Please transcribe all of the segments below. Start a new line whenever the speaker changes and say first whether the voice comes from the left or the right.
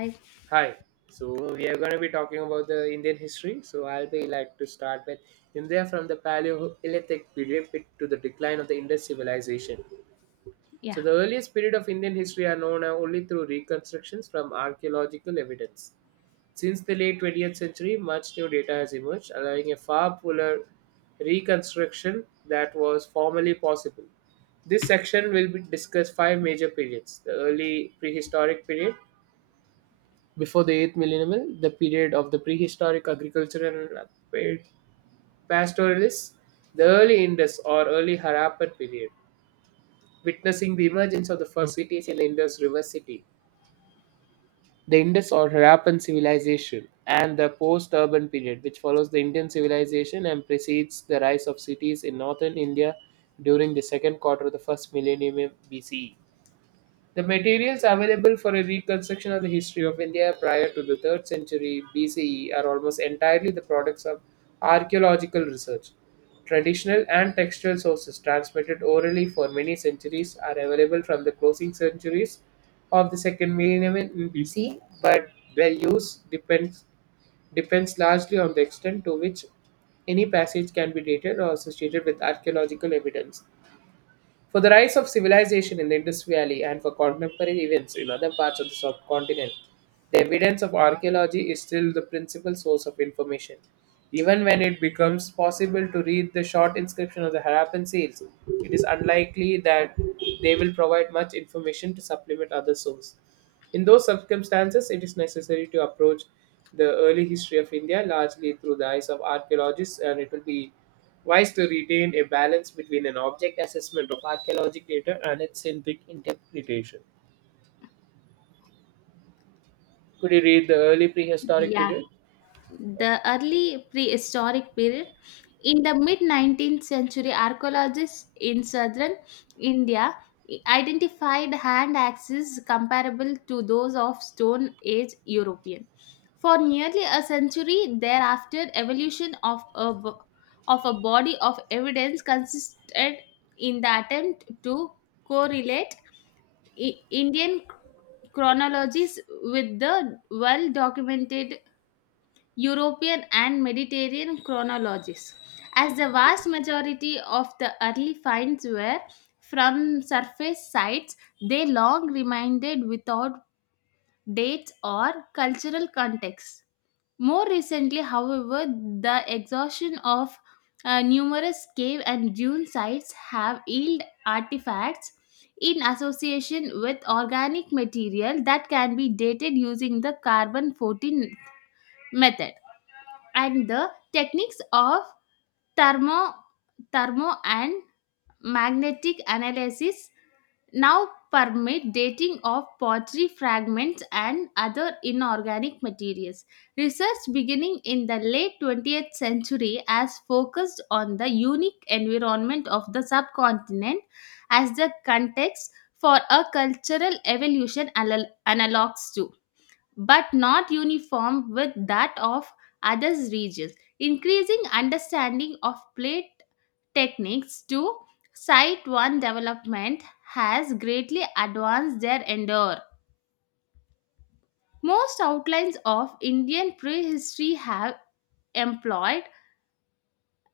left: I,
right: Hi. So we are going to be talking about the Indian history. So I'll be like to start with India from the Paleolithic period to the decline of the Indus civilization.
left: yeah.
right: So the earliest period of Indian history are known only through reconstructions from archaeological evidence. Since the late 20th century, much new data has emerged, allowing a far fuller reconstruction that was formerly possible. This section will be discuss five major periods: the early prehistoric period, before the 8th millennium, the period of the prehistoric agricultural and pastoralists, the early Indus or early Harappan period, witnessing the emergence of the first cities in the Indus River City, the Indus or Harappan civilization, and the post urban period, which follows the Indian civilization and precedes the rise of cities in northern India during the second quarter of the first millennium BCE. The materials available for a reconstruction of the history of India prior to the 3rd century BCE are almost entirely the products of archaeological research. Traditional and textual sources transmitted orally for many centuries are available from the closing centuries of the second millennium in BC, but their use depends largely on the extent to which any passage can be dated or associated with archaeological evidence for the rise of civilization in the Indus Valley and for contemporary events in other parts of the subcontinent. The evidence of archaeology is still the principal source of information. Even when it becomes possible to read the short inscription of the Harappan seals, it is unlikely that they will provide much information to supplement other sources. In those circumstances, it is necessary to approach the early history of India largely through the eyes of archaeologists, and it will be wise to retain a balance between an object assessment of archaeologic data and its scientific interpretation. Could you read the early prehistoric
left: Yeah,
right: period? Okay.
left: the early prehistoric period. In the mid 19th century, archaeologists in southern India identified hand axes comparable to those of Stone Age European. For nearly a century thereafter, evolution of a body of evidence consisted in the attempt to correlate Indian chronologies with the well documented European and Mediterranean chronologies, as the vast majority of the early finds were from surface sites, they long remained without dates or cultural context. More recently, however, the exhaustion of numerous cave and dune sites have yielded artifacts in association with organic material that can be dated using the carbon 14 method, and the techniques of thermo, thermo and magnetic analysis now permit dating of pottery fragments and other inorganic materials. Research beginning in the late 20th century has focused on the unique environment of the subcontinent as the context for a cultural evolution analogs to but not uniform with that of other regions. Increasing understanding of plate techniques to site one development has greatly advanced their endeavor. Most outlines of Indian prehistory have employed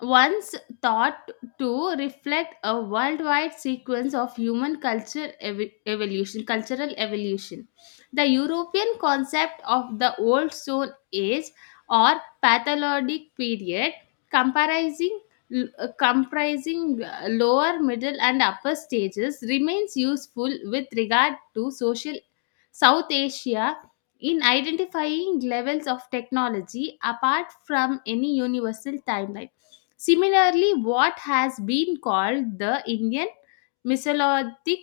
left: once thought to reflect a worldwide sequence of human culture evolution cultural evolution, the European concept of the Old Stone Age or pathologic period comprising lower middle and upper stages remains useful with regard to social South Asia in identifying levels of technology apart from any universal timeline. Similarly, what has been called the Indian Mesolithic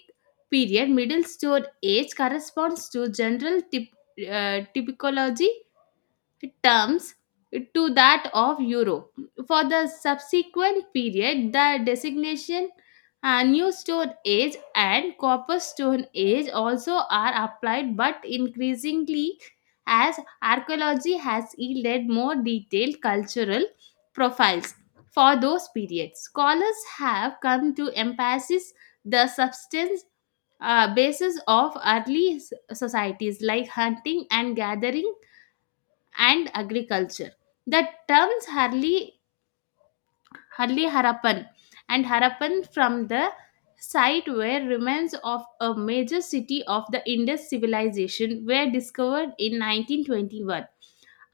left: period, Middle Stone Age, corresponds to general typology terms to that of Euro. For the subsequent period, the designation New Stone Age and Copper Stone Age also are applied, but increasingly, as archaeology has yielded more detailed cultural profiles for those periods, scholars have come to emphasize the substance basis of early societies like hunting and gathering and agriculture. The terms Harli, Harli Harappan and Harappan, from the site where remains of a major city of the Indus civilization were discovered in 1921,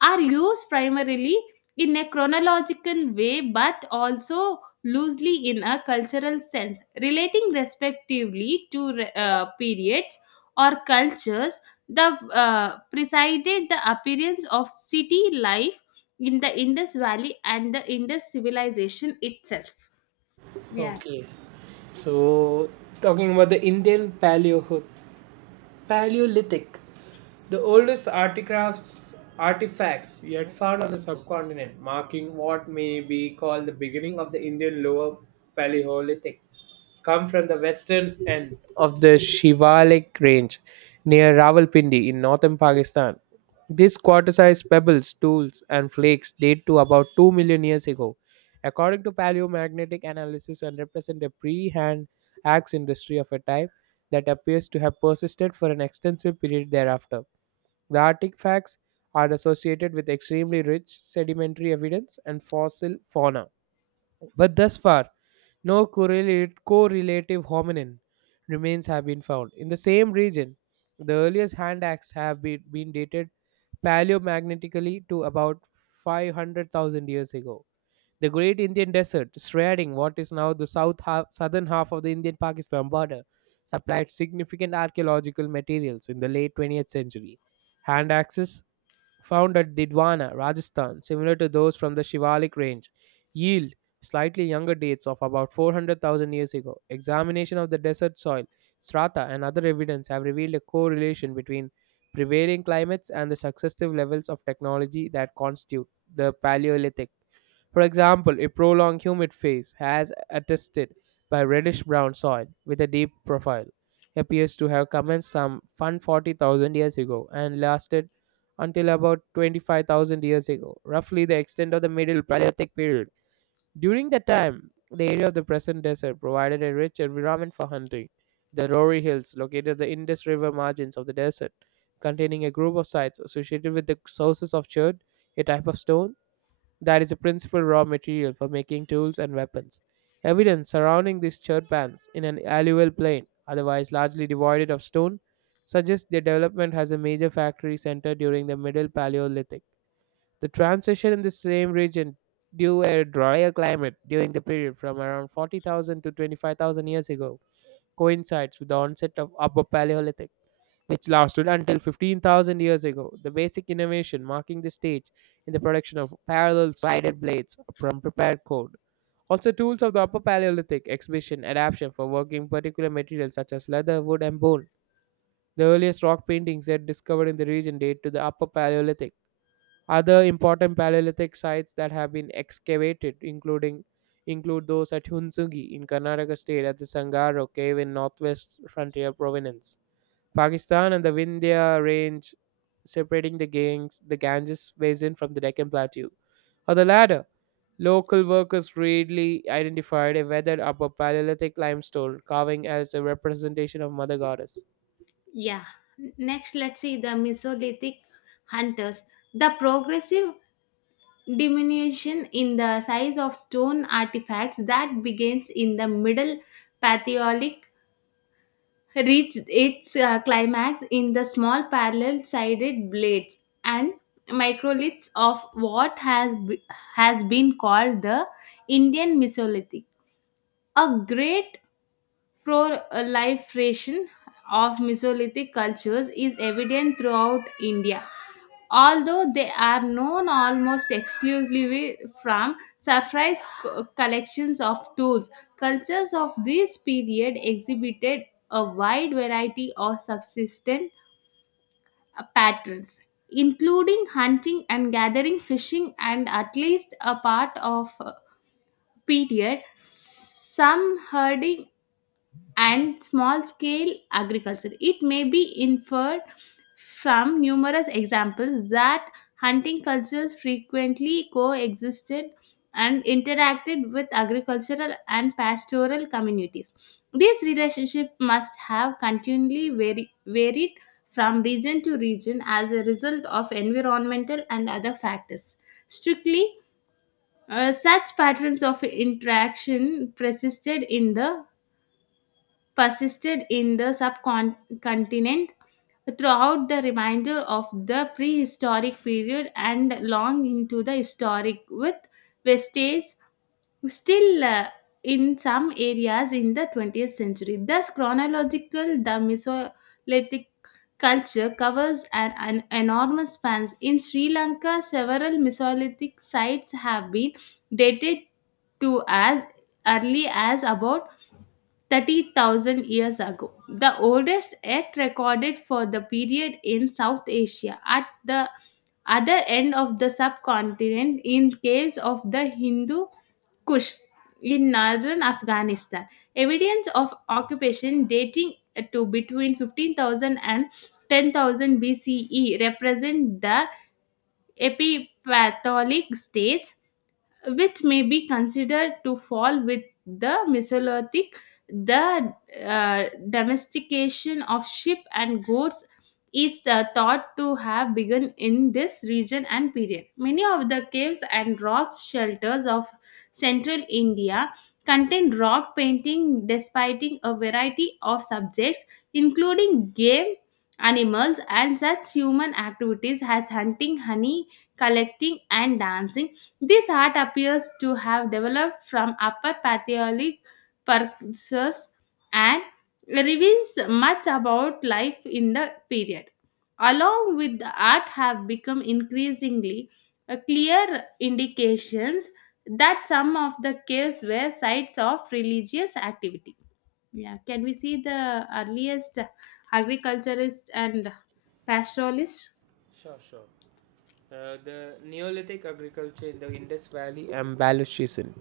left: are used primarily in a chronological way but also loosely in a cultural sense, relating respectively to periods or cultures that presided the appearance of city life in the Indus Valley and the Indus civilization itself. Yeah.
right: Okay. So, talking about the Indian Paleolithic, the oldest artifacts yet found on the subcontinent, marking what may be called the beginning of the Indian Lower Paleolithic come from the western end of the Shivalik range near Rawalpindi in northern Pakistan. These quarter sized pebbles, tools, and flakes date to about 2 million years ago, according to paleomagnetic analysis, and represent a pre hand axe industry of a type that appears to have persisted for an extensive period thereafter. The artifacts are associated with extremely rich sedimentary evidence and fossil fauna. But thus far, no correlative hominin remains have been found. In the same region, the earliest hand axes have been dated paleomagnetically to about 500,000 years ago. The Great Indian Desert, shredding what is now the southern half of the Indian Pakistan border, supplied significant archaeological materials in the late 20th century. Hand axes found at Didwana, Rajasthan, similar to those from the Shivalik range, yield slightly younger dates of about 400,000 years ago. Examination of the desert soil, strata, and other evidence have revealed a correlation between prevailing climates and the successive levels of technology that constitute the Paleolithic. For example, a prolonged humid phase, as attested by reddish brown soil with a deep profile, appears to have commenced some 140,000 years ago and lasted until about 25,000 years ago, roughly the extent of the Middle Paleolithic period. During that time, the area of the present desert provided a rich environment for hunting. The Rory Hills, located at the Indus River margins of the desert, containing a group of sites associated with the sources of chert, a type of stone, that is the principal raw material for making tools and weapons. Evidence surrounding these churbands in an alluvial plain, otherwise largely devoid of stone, suggests their development as a major factory center during the Middle Paleolithic. The transition in the same region due a drier climate during the period from around 40,000 to 25,000 years ago coincides with the onset of Upper Paleolithic which lasted until 15,000 years ago. The basic innovation marking the stage in the production of parallel sided blades from prepared cord. Also, tools of the Upper Paleolithic exhibition adaptation for working particular materials such as leather, wood, and bone. The earliest rock paintings yet discovered in the region date to the Upper Paleolithic. Other important Paleolithic sites that have been excavated, including include those at Hunsugi in Karnataka state at the Sangaro cave in northwest frontier province. Pakistan and the Vindhya range separating the the Ganges basin from the Deccan Plateau. On the latter, local workers readily identified a weathered upper Paleolithic limestone carving as a representation of Mother Goddess.
left: Yeah. Next, let's see the Mesolithic hunters. The progressive diminution in the size of stone artifacts that begins in the middle Paleolithic reached its climax in the small parallel-sided blades and microliths of what has been called the Indian Mesolithic. A great proliferation of Mesolithic cultures is evident throughout India, although they are known almost exclusively from surprise collections of tools. Cultures of this period exhibited a wide variety of subsistence patterns, including hunting and gathering, fishing, and at least a part of period, some herding and small scale agriculture. It may be inferred from numerous examples that hunting cultures frequently coexisted and interacted with agricultural and pastoral communities. This relationship must have continually varied from region to region as a result of environmental and other factors. Strictly, such patterns of interaction persisted in the subcontinent throughout the remainder of the prehistoric period and long into the historic, with vestiges still in some areas in the 20th century. Thus, chronological the Mesolithic culture covers an enormous span. In Sri Lanka, several Mesolithic sites have been dated to as early as about 30,000 years ago, the oldest yet recorded for the period in South Asia, at the other end of the subcontinent in caves of the Hindu Kush in northern Afghanistan. Evidence of occupation dating to between fifteen thousand and ten thousand BCE represent the epipatholic stage, which may be considered to fall with the Mesolithic. The uh, domestication of sheep and goats is thought to have begun in this region and period. Many of the caves and rocks shelters of central India contain rock painting depicting a variety of subjects, including game, animals, and such human activities as hunting, honey collecting, and dancing. This art appears to have developed from Upper Paleolithic purchasers and reveals much about life in the period. Along with the art have become increasingly clear indications that some of the caves were sites of religious activity. Yeah, can we see the earliest agriculturist and pastoralist?
right: Sure, sure. The Neolithic agriculture in the Indus Valley and Baluchistan,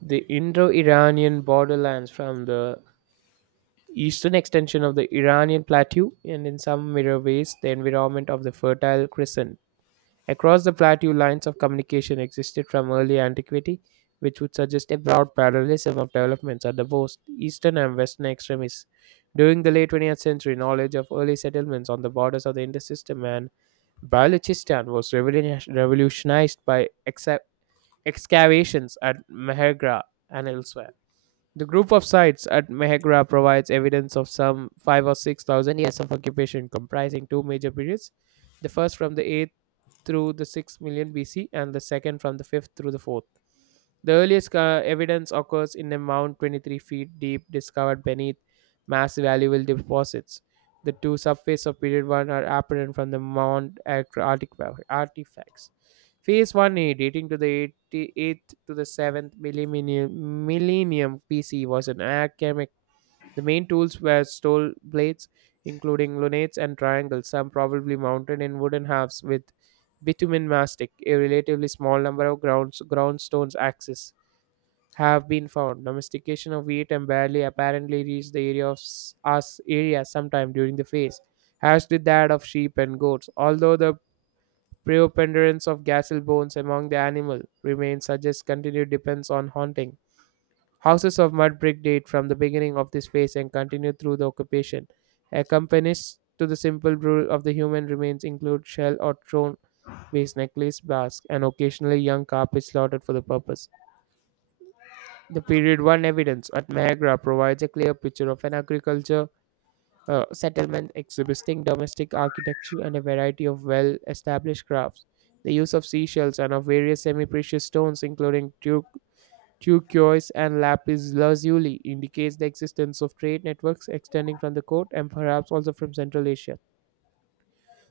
right: the Indo Iranian borderlands from the eastern extension of the Iranian plateau, and in some mirror ways, the environment of the Fertile Crescent. Across the plateau, lines of communication existed from early antiquity, which would suggest a broad parallelism of developments at the both eastern and western extremes. During the late 20th century, knowledge of early settlements on the borders of the Indus system and Balochistan was revolutionized by excavations at Mehrgarh and elsewhere. The group of sites at Mehrgarh provides evidence of some 5 or 6,000 years of occupation comprising two major periods, the first from the 8th through the 6th million BC and the second from the 5th through the 4th. The earliest evidence occurs in a mound 23 feet deep discovered beneath massive valuable deposits. The two subphases of Period 1 are apparent from the Mount Ectra artifacts. Phase 1a, dating to the 80 8th to the 7th millennium BC, was an alchemic. The main tools were steel blades, including lunettes and triangles, some probably mounted in wooden halves with bitumen mastic, a relatively small number of groundstones axis have been found. Domestication of wheat barley apparently reached the area of s- us area sometime during the phase, as did that of sheep and goats. Although the preponderance of gazelle bones among the animal remains suggests continued depends on hunting. Houses of mud brick date from the beginning of this phase and continue through the occupation. Accompanist to the simple rule of the human remains include shell or stone based necklace, basque, and occasionally young carpet slaughtered for the purpose. The period one evidence at Niagara provides a clear picture of an agriculture settlement exhibiting domestic architecture and a variety of well established crafts. The use of seashells and of various semi precious stones, including turquoise and lapis lazuli, indicates the existence of trade networks extending from the coast and perhaps also from Central Asia.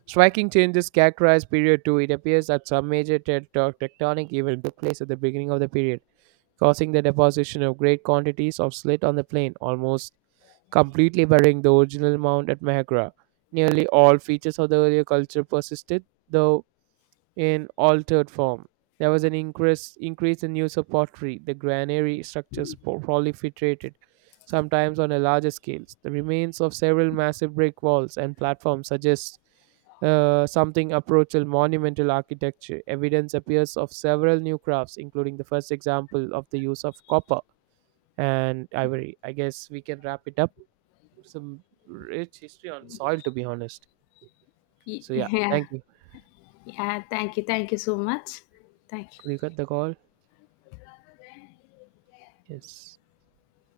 right: Striking changes characterize period 2. It appears that some major tectonic event took place at the beginning of the period causing the deposition of great quantities of slate on the plain, almost completely burying the original mound at Niagara. Nearly all features of the earlier culture persisted, though in altered form. There was an increase in use of pottery. The granary structures proliferated, sometimes on a larger scale. The remains of several massive brick walls and platforms suggest something approaching monumental architecture. Evidence appears of several new crafts, including the first example of the use of copper and ivory. I guess we can wrap it up. Some rich history on soil, to be honest.
left: Y-
right: So, yeah,
left: Yeah,
right: thank you.
left: yeah. Thank you, so much. Thank
right: Could you
left: you.
right: cut the call? Yes.